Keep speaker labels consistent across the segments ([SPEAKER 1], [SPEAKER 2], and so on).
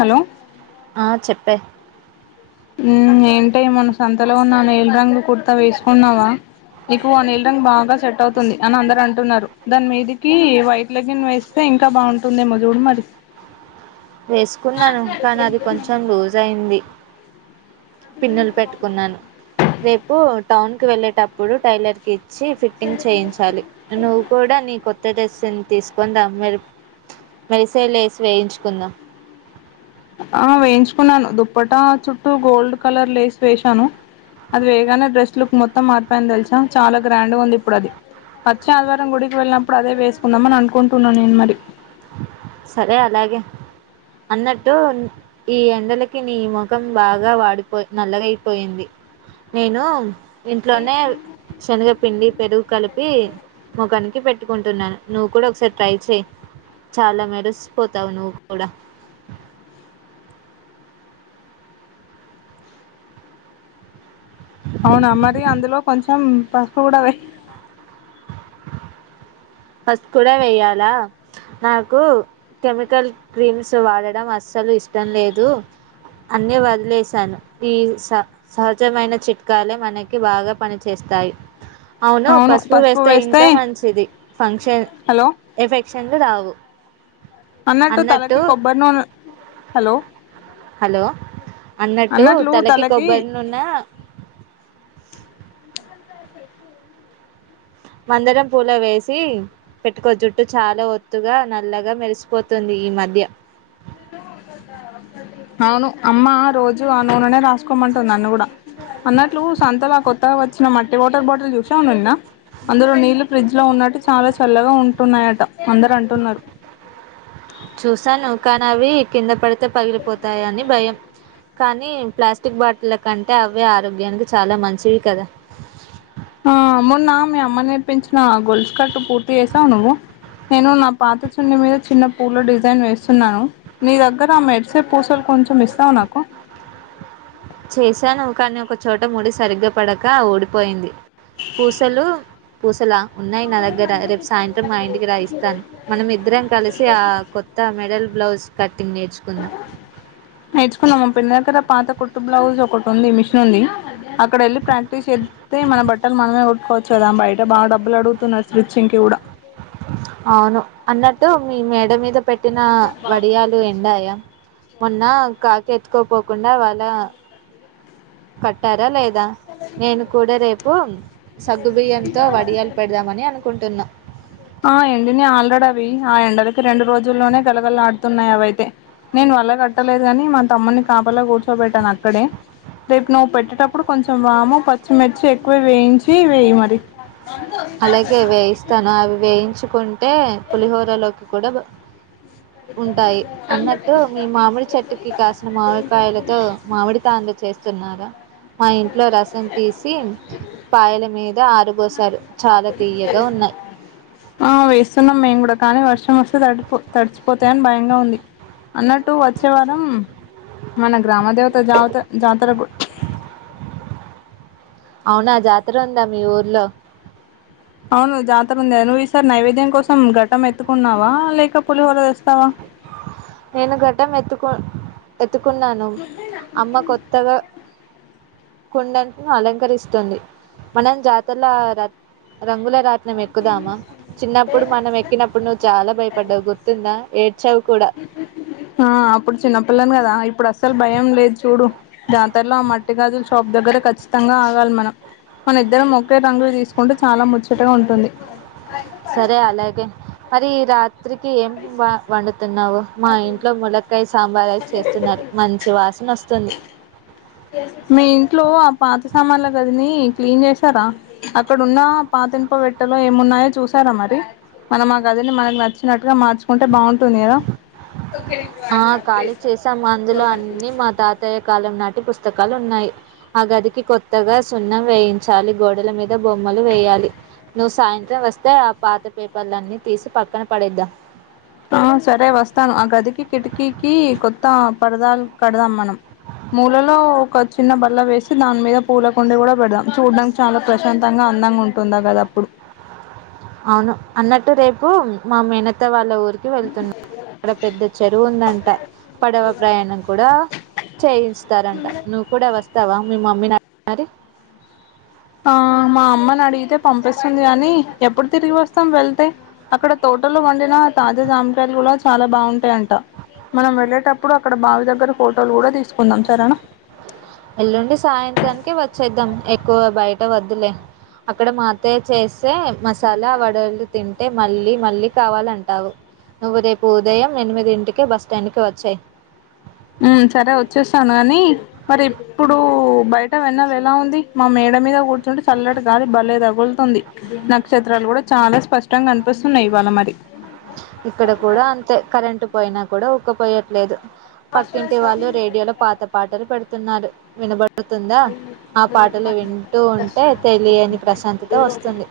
[SPEAKER 1] Hello
[SPEAKER 2] ఆహ్ చెప్పే.
[SPEAKER 1] ఉమ్ ఏంటే మొన్న సంతలో కోన్న ఆ నిల్ రంగు కుర్తా వేసుకున్నావా. నీకు ఆహ్ నిల్ రంగు బాగా సెట్ అవుతుంది అని అందరు అంటున్నారు దాని మీదకి వైట్ లెగ్గిన్ వేస్తే ఇంకా బాగుంటుందేమో చూడు మరి.
[SPEAKER 2] వేసుకున్నను కానీ అది కొంచెం లూస్ అయింది. పిన్నులు పెట్టుకున్నాను రేపు. నువ్వు టౌన్ కు వెళ్ళేటప్పుడు టైలర్ కి. వచ్చి ఫిట్టింగ్ చేయించాలి. నువ్వు కూడా నీ కొత్త కొత్త డ్రెస్ ను తీసుకోని రా మెరుపు వై సే లెస్ వేయించుకుందాం.
[SPEAKER 1] ఆహ్ వేయించుకున్నాను దుప్పెట చుట్టూ గోల్డ్ కలర్ లేస్ వేశాను అది వెయ్యగానే డ్రెస్ లుక్ మొత్తం మారిపోయింది. తెలుసా చాలా గ్రాండ్ గా ఉంది. ఇప్పుడది వచ్చే ఆదివారం గుడికి వెళ్ళినప్పుడు అదే వేసుకుందామని అనుకుంటున్నా మరి.
[SPEAKER 2] సరే అలాగే అన్నట్టు ఈ ఎండలకి నీ ముఖం బాగా వాడి నల్లగా అయిపోయింది నేను. ఇంట్లోనే శనగపిండి. పెరుగు కలిపి మొకానికి పెట్టుకుంటున్నాను నువ్వు కూడా ఒకసారి ట్రై చెయ్ చాలా మెరిసి. లెస్పోతావు నువ్వు కూడా
[SPEAKER 1] అవున మరి అందులో కొంచెం పసుపు కూడ వెయ్
[SPEAKER 2] పస్ కూడా వెేయాలా నాకు కెమికల్ క్రీమ్స్ వాడడం అస్సలు ఇష్టం లేదు అన్ని వదిలేసాను ఈ స సహజమైన చిట్కాలే మనకి బాగ పని చేేస్తాయి అవును పసుపు వేసై ఇంకా మంచిది ఫంక్షన్
[SPEAKER 1] హలో
[SPEAKER 2] ఎఫెక్ట్ చండు రావు
[SPEAKER 1] అన్నట్టు తలకి కొబ్బరి నూనె హలో
[SPEAKER 2] హలో అన్నట్టు తలకి కొబ్బరి నూన మందరం పూలు వేసి పెట్టుకో జుట్టు చాలా ఒత్తుగా నల్లగా మెరిసిపోతుంది ఈ మధ్య
[SPEAKER 1] అవును అమ్మా రోజు ఆ నూనెనే రాసుకోమంటుంది నన్ను కూడా అన్నట్లు సంతలో కొత్తగా వచ్చిన మట్టి వాటర్ బాటిల్ చూసావును నిన్న అందులొ నీళ్లు ఫ్రిడ్జ్ లో ఉన్నట్టు చాలా చల్లగా ఉంటున్నాయట అందరు అంటున్నారు
[SPEAKER 2] చూశాను కాని అవి కింద పడిత్ ఉత్త పగిలిపోతాయని భయం కాని ప్లాస్టిక్ బాటిల్ కంటే అవే ఆరోగ్యానికి చాలా మంచివి కదా
[SPEAKER 1] ఆ మొన్న మీ అమ్మ నేర్పించిన ఆ గొల్స్కట్ పూర్తి చేసాను నేను నా పాత చున్ని మీద చిన్న పూల డిజైన్ వేస్తున్నాను మీ దగ్గర మోడ్స్ పూసలు కొంచం ఇస్తావనాకు
[SPEAKER 2] చేశాను కానీ ఒక చోట ముడి సరిగ్గా పడక ఓడిపోయింది పూసలు పూసలా ఉన్నాయి నా దగ్గర రేపు సాయంత్రం మా ఇంటికి రాయిస్తాను మనం ఇద్దరం కలిసి ఆ కొత్త మెడల్ బ్లౌజ్ కట్
[SPEAKER 1] నేర్చుకున్నా మాపిన్న ఏకడ పాత కుట్టు బ్లౌజ్ ఒకటి ఉంది మిషన్ ఉంది అక్కడ వెళ్ళి ప్రాక్టీస్ చేస్తే మన బట్టలు మనమే కొట్టుకోవచ్చు కదా బయట బాగా డబ్బులు అడుగుతున్నారు స్విచ్చింగ్ కి కూడా
[SPEAKER 2] అవును అన్నట్టు మీ మేడ మీద పెట్టిన వడియాలు ఎండయా మొన్న కాకెత్కోపోకుండా వాళ్ళ కట్టార లేద ద నేను కూడా రేపు బో సగ్గుబియ్యంతో వడియాలు పెడదామని అనుకుంటున్నాం
[SPEAKER 1] ఆ ఎండిని ఆల్రెడ అవి ఆ ఎండలకి రెండు రోజుల్లోనే గలగళ ఆడుతున్నాయి అవయితే నేను వల్ల కట్టలేదు గాని మా తమ్ముని కాపలా కూర్చోబెట్టాను అక్కడే రేపు నువ్వు పెట్టేటప్పుడు కొంచెం వాాము పచ్చిమిర్చి ఎక్కువే వేయించి వేయి మరి
[SPEAKER 2] అలగే వేయిస్తాను అవి వేయి ఉంచుకొం తీ పులిహోరలోకి గొడవ ఉంటాయి అన్నట్టు మీ మామిడి చెట్టుకి కాసిన మామిడికాయలతో మామిడి తాండ చేస్త స్తున్నారా మా ఇంట్లో రసం తీసి పాయల మీద ఆరపోసారు
[SPEAKER 1] ఆ వేస్తున్నాం మేము కూడా కానీ వర్ష్ షం వస్తే తడిపో తడిచిపోతాయని భయంగా ఉంది అన్నట్టు వచ్చే వారం మన గ్రామ దేవత జాత జాతర గు
[SPEAKER 2] అవునా జాతర ఉందా మీ ఊర్లో
[SPEAKER 1] అవును జాతర ఉంది నువ్వు ఈసారి నైవేద్యం కోసం ఘట్టం ఎత్తుకున్నావా లేక పులిహోర తేస్
[SPEAKER 2] నేను ఘట్టం ఎత్తుకోన్ ఎత్తుకున్నాను అమ్మ కొత్తగా కుండను అలంకరిస్తుంది మనం జాతల రంగుల రా నం ఎక్కుదామా చిన్నప్పుడు మనం ఎక్కినప్పుడు నువ్వు చాలా భయపడ్డావు గుర్తుందా ఏడ్చావ్ కూడా
[SPEAKER 1] ఆ అప్పుడు చిన్నపిల్లని కదా ఇప్పుడు అస్సలు భయం లేదు చూడు జాతరలో ఆ మట్టి గాజులు షాప్ దగ్గరే ఖచ్చితంగా ఆగాలి మనం మన ఇద్దరం ఒకే రంగులు తీసుకుంటే చాలా ముచ్చ టగా ఉంటుంది
[SPEAKER 2] సరే అలాగే మరి రాత్ రాత్రికి ఏం వ వండుతున్నావు మా ఇంట్లో ములక్కాయ్ సాంబారవి చేస్తున్నారు మంచి వాసన వస్తుంది
[SPEAKER 1] మీ ఇంట్లో ఆ పాత సామాన్ల గదిని క్లీన్ చేసారా అక్కడున్న పాతిన్ప పెట్టలో ఏమున్నాయో చూసారా మరి, మనం ఆ గదిని మనకు నచ్చినట్టు గా మార్చుకుంటే బాగుంటుంది కదా
[SPEAKER 2] ఆ ఖాళీ చేసాం అందులో అన్నీ మా తాతయ్య కాలం నాటి పుస్తకాలు ఉన్నాయి, ఆ గదికి కొత్తగా సున్నం వేయించాలి గోడల మీద బొమ్మలు వేయాలి నువ్వు సాయంత్రం వస్తే ఆ పాత పేపర్లన్నీ తీసి పక్కన పడేద్దాం
[SPEAKER 1] ఆ సరే వస్తాను ఆ గదికి కిటికీకి కొత్త పరదాలు కడదాం మనం మూలలో ఒక చిన్న బల్ల వేసి దాని మీద పూలకుండి కూడా పెడదాం చూడడానికి చాలా ప్రశాంతంగా అందంగా ఉంటుంది ఆగదప్పుడు
[SPEAKER 2] అవును అన్నట్టు రేపు మా మేనత్త వాళ్ వాళ్ళ ఊరికి వెళ్తున్నాం అక్కడ పెద్ద చెరువు ఉందంట పడవ ప్రయాణం కూడా చేయిస్తారంట నువ్వు కూడా వస్త్ వస్తావా మీ మమ్మీ నడిగి మరి
[SPEAKER 1] ఆ మా అమ్మని అడిగితే పంపిస్తుంది కానీ ఎప్పుడు తిరిగి వస్తాం వెళ్తే అక్కడ తోటలో పండిన తాజా జామకాయలు కూడా చాలా బాగుంటాయంట మనం వెళ్ళేటప్పుడు అక్కడ బావి దగ్గర ఫోటోలు కూడా తీసుకుందాం సరేనా
[SPEAKER 2] ఎల్లుండి సాయంత్రానికి వచ్చేద్దాం ఎక్కువ బయట వద్దులే అక్కడ మా అత్తయ్య చేసి మసాలా వడలు తిం తింటే మళ్ళీ మళ్ళీ కావాలంటావు నువ్వు రేపు ఉదయం ఎనిమిదింటికే బస్స్టాండ్ కి వచ్చేయ్
[SPEAKER 1] ఉ సరే వచ్చేస్తాను గాని మరి ఇప్పుడు బయట వెన్నెల ఎలా ఉంది మా మేడ మీద కూర్చుంటే చల్లటి గాలి భలే తగులుతుంది నక్షత్రాలు కూడా చాలా స్పష్టంగా కనిపిస్తున్నాయి ఇవాళ మరి
[SPEAKER 2] ఇక్కడ కూడా అంతే కరెంట్ పోయినా కూడా ఊక్కపోయట్లేదు పక్కింటి వాళ్ళు రేడియోలో పాత పాటలు పెడు తున్నారు వినబడ్ ఉంటే తెలియని ప్రశాంతత వస్తుంది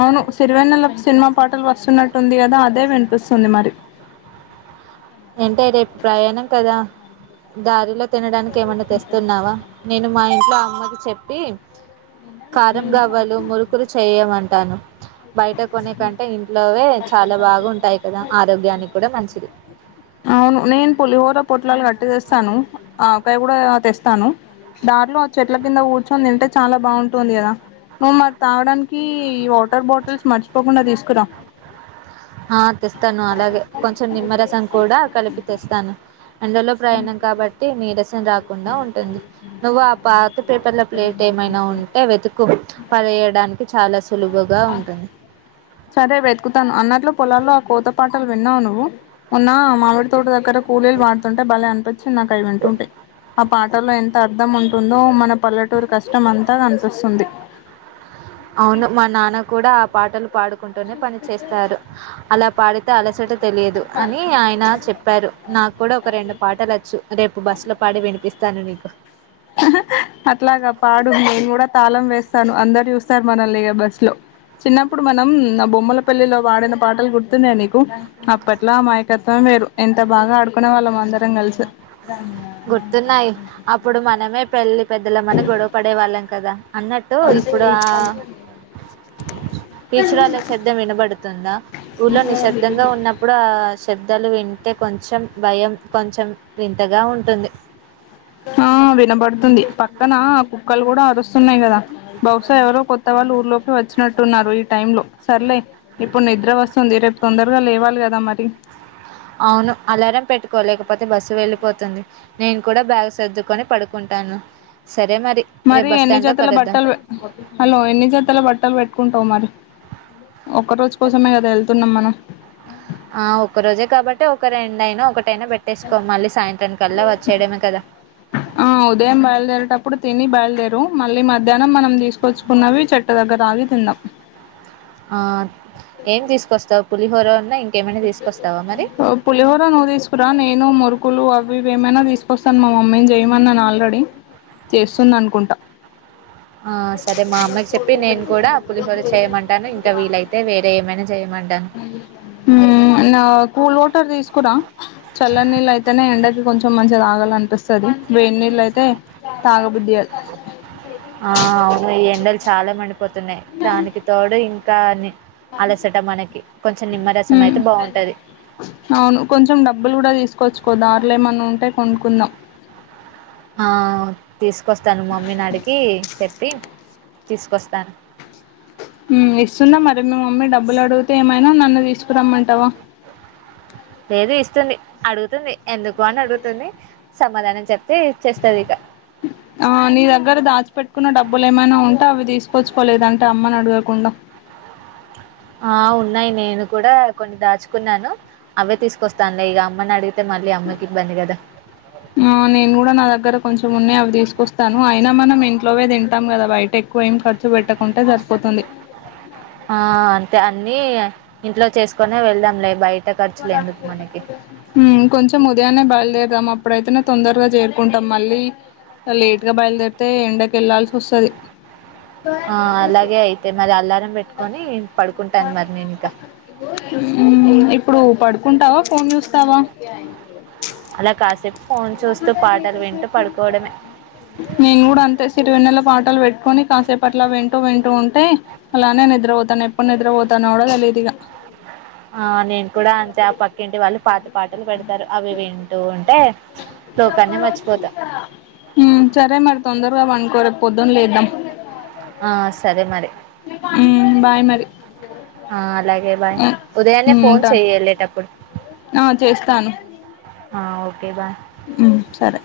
[SPEAKER 1] అవును సిరివెన్నెల సినిమా పాటలు వస్తున్నట్ టుంది కదా అదే వినిపిస్తుంది మరి
[SPEAKER 2] ఏంటే రేపు ప్రయాణం కదా దారిలో తినడానికి ఏమన్నా తెస్తున్నావా నేను మా ఇంట్లో అవి చెప్పి కారం గవ్వలు మురుకులు చెయ్యవన్ తాను బయట కొనే కంటే ఇంట్లోవే చాలా బాగా ఉంటాయి కదా ఆరోగ్యానికి కూడా మంచిది
[SPEAKER 1] అవును నేన్ పులిహోర పోట్ల కట్టి తెస్తాను ఆవకాయ కూడా తెస్తాను దార్లో ఆ చెట్ల కింద కూర్చొని తింటే చాల బాగుంటుంది కదా నువ్వు మరి తాగడానికి వాటర్ బాటిల్స్ మర్చిపోకుండా తీసుకురా
[SPEAKER 2] ఆ తెస్తాను అలాగే కొంచెం నిమ్మరసం కూడా కలిపి తెస్తాను ఎండల్లో ప్రయాణం కాబట్టి నీరసం రాకుండా ఉంటుంది నువ్వు ఆ పాత పేపర్ల ప్లేట్ ఏమైనా ఉంటే వెతుకు పడేయడానికి చాలా సులువుగా ఉంటుంది
[SPEAKER 1] సరే వెతుకుతాను అన్నట్లు పొలాల్లో ఆ కోత పాటలు విన్నావా నువ్వు మొన్నా.. మామిడి తోట దగ్గర కూలీలు వాటి టే భలే అనిపించి నాకు అవి వింటుంటె ఆ పాటల్లో ఎ అర్థం ఉంటుందో మన పల్లెటూరు కష్టం అంతా ఆనిపిస్తుంది
[SPEAKER 2] అవును మా నాన్న కూడా ఆ పాటలు పాడు అంటూనే పని చేస్తారు అలా పాడు అ అలసట తెలియదు అని ఆయన చెప్పారు నాకు కూడా ఒక రెండు పాటలచ్చు రేపు బస్సులో పాడి వినిపిస్తాను నీకు
[SPEAKER 1] అట్లాగా పాడు నేను కూడా తాళం వేస్తాను అందరు చూస్తారు మనల్ని లేగ బస్సు లో చిన్నప్పుడు మనం బొమ్మల పెల్లిలో పాడిన పాటలు గుర్తున్నా నీకు అప్పట్లా అమాయకత్వం వేరు ఎంత బాగా ఆడుకునే వాళ్ళం అందరం కలిసి
[SPEAKER 2] గుర్తున్నాయి అప్ ప్పుడు మనమే పెళ్లి పెద్ద అందుల మని గొడవ పడే వాళ్ళం కదా అన్నట్టు ఇప్పుడు ఆ టీచుర్ళ్ శబ్దం వినబడుతుందా ఊర్లో నిశ్శబ్దంగా ఉన్నప్పుడు ఆ శబ్ పెద్దలు వింటే కొంచెం భయం కొంచెం వింతగా ఉంటు ఉంటుంది
[SPEAKER 1] ఆ వినాపడు ది పక్కన కుక్కలు కూడా అరుస్తూ వస్తున్నాయి కదా బహుశా ఎవరో కొత్త వాళ్ళు ఊర్లోకి వచ్చినట్టున్నారు ఈ టైమ్ లో సర్లే ఇప్పుడు నిద్ర వస్తుంది రేపు తొందరగా లేవాలి కదా మరి
[SPEAKER 2] అవును అలారం పెట్టుకో లేకపోతే బస్సు వెళ్ళిపోతుంది నేను కూడా బ్యాగ్ సర్దుకొని పడుకుంటాను సరే రేపు
[SPEAKER 1] మరి
[SPEAKER 2] బస్
[SPEAKER 1] ఎన్ని
[SPEAKER 2] స్టాండ్ లో
[SPEAKER 1] చేతల
[SPEAKER 2] కలుద్దాం
[SPEAKER 1] బట్టలు హలో ఎన్ని చేతల బట్టలు పెట్టుకుంటావు మరి ఒక్క రోజు కోసమే కదా వెళ్తున్నాం మనం
[SPEAKER 2] ఆ ఒక్క రోజే కాబట్టి ఒక రెండు అయినా ఒక టనా పెట్టేసుకో మళ్ళీ సాయంత్రాం కల్లా వచ్చేయడమే కదా
[SPEAKER 1] ఆ రూ మళ్ళీ మధ్యాహ్నం మనం తీసుకొచ్చుకున్నవి చెట్టు దగ్గర ఆగి తిందాం
[SPEAKER 2] ఆ ఏం తీసుకొస్తావు పులిహోర ఉన్న ఆ ఇంకేం
[SPEAKER 1] పులిహోర నువ్వు తీసుకురా, నేను ముర్ కులు అవి ఇవి ఏమైనా తీసుకొస్తాను మా మమ్మీని చేయమనాన్ను ఆల్రెడీ చేస్తుంది అనుకుంటా
[SPEAKER 2] ఆ సరే మా అమ్మకి చెప్పి నేను కూడా పులిహోర చేయమంటాను ఇంకా వీలైతే వేరే ఏమైనా చేయమంటాను
[SPEAKER 1] మ్మ్ నా కూల్ వాటర్ తీసుకురా చల్ల నీళ్ళు అయితేనే ఎండకి కొంచెం మంచిగా తాగాలనిపిస్తది వేడి నీళ్ళు అయితే తాగబుద్ది కాదు
[SPEAKER 2] ఆ అవును ఎండలు చాలా మండి పోతున్నాయి దానికి తోడు ఇ కాని
[SPEAKER 1] మ్మ్
[SPEAKER 2] అయితే బాగుంటది
[SPEAKER 1] అవును కొంచెం డబ్బులు కూడా తీసు కొచ్చుకో దార్లో ఏమన్నా ఉంటే కొనుక్కుందాం
[SPEAKER 2] ఆ తీసుకొస్తాను మమ్మీని అడిగి చెప్పి తీసుకొస్తాను
[SPEAKER 1] మ్మ్ ఇస్తుందా మరి మీ మమ్మీ డబ్బులు అడుగితే ఏమైనా నన్ను తీసుకురమ్మంటావా
[SPEAKER 2] లేదు ఇస్తుంది అడుగుతుంది ఎందుకు అని అడుగుతుంది సమాధానం చెప్త
[SPEAKER 1] ఆ నీ దగ్గర దాచిపెట్టుకున్న డబ్బులు ఏమైనా ఉంటే అవి తీసుకొచ్చుకోలేదంటే అమ్మని అడుగ కుండా
[SPEAKER 2] ఆ ఉన్నాయి నేను కూడా కొన్ని దాచుకున్నాను. అవే తీసుకొస్తా అండి ఇక అమ్మని అడిగి
[SPEAKER 1] ఆ నేను కూడా నా దగ్గర కొంచెం ఉన్నయ్ అవి తీసుకొస్ తాను అయినా మనం ఇంట్లోవే తింటాం కదా బయట ఎక్కువ ఏం ఖర్చు పెట్టకుంటే సరిపోతుంది
[SPEAKER 2] ఆ అంతే అన్నీ ఇంట్లో చేసుకొనే వెళ్దాంలే బయ ట ఖర్చులు ఎందుకు మనకి
[SPEAKER 1] మ్ కొంచెం ఉదయాన్నే బయలుదేరుదాం అప్పుడైతేనే తొందరగా చేరుకుంటాం. మళ్ళీ లేట్ గా బయలుదేరితే ఎండకి వళ్లాల్సి వస్తది
[SPEAKER 2] ఆ అలాగే అయితే మరి అలారం పెట్టుకొని పడుకుంటాను మరి నేను ఇక
[SPEAKER 1] ఇప్పుడు పడుకుంటావా ఫోన్ చూస్తావా
[SPEAKER 2] అలా కాసేపు ఫోన్ చూస్తూ పాటలు వింటూ పడుకోవడమే
[SPEAKER 1] నేను కూడా అంతే సిరివెన్నెల పాటలు వెట్టుకొని కాసేపు అట్లా వింటూ వింటూ ఉంటే అలానే నిద్ర పోతాను ఎప్ప నిద్రపోతానో కూడ తెలీదిగా
[SPEAKER 2] ఆ నేను కూడా అంతే ఆ పక్కింటి వాళ్ళు పాత పాటలు పెడతారు అవి వింటూ ఉంటే లోకాన్ని మర్చిపోతా
[SPEAKER 1] మ్మ్ సరే మరి తొందరగా పడ్ నేన్ కూడ పొద్దున్ లేద్దాం
[SPEAKER 2] ఆ సరే మరి
[SPEAKER 1] మ్మ్ బాయ్ మర్
[SPEAKER 2] ఆ అలాగే బాయ్ ఉదయాన్నే
[SPEAKER 1] ఉమ్
[SPEAKER 2] ఫోన్
[SPEAKER 1] ఉంటాను
[SPEAKER 2] చెయ్ ఎళ్లేేటప్పుడు.
[SPEAKER 1] ఆ చేస్తాను.
[SPEAKER 2] ఆ ఓకే బాయ్.
[SPEAKER 1] ఉమ్ సరే.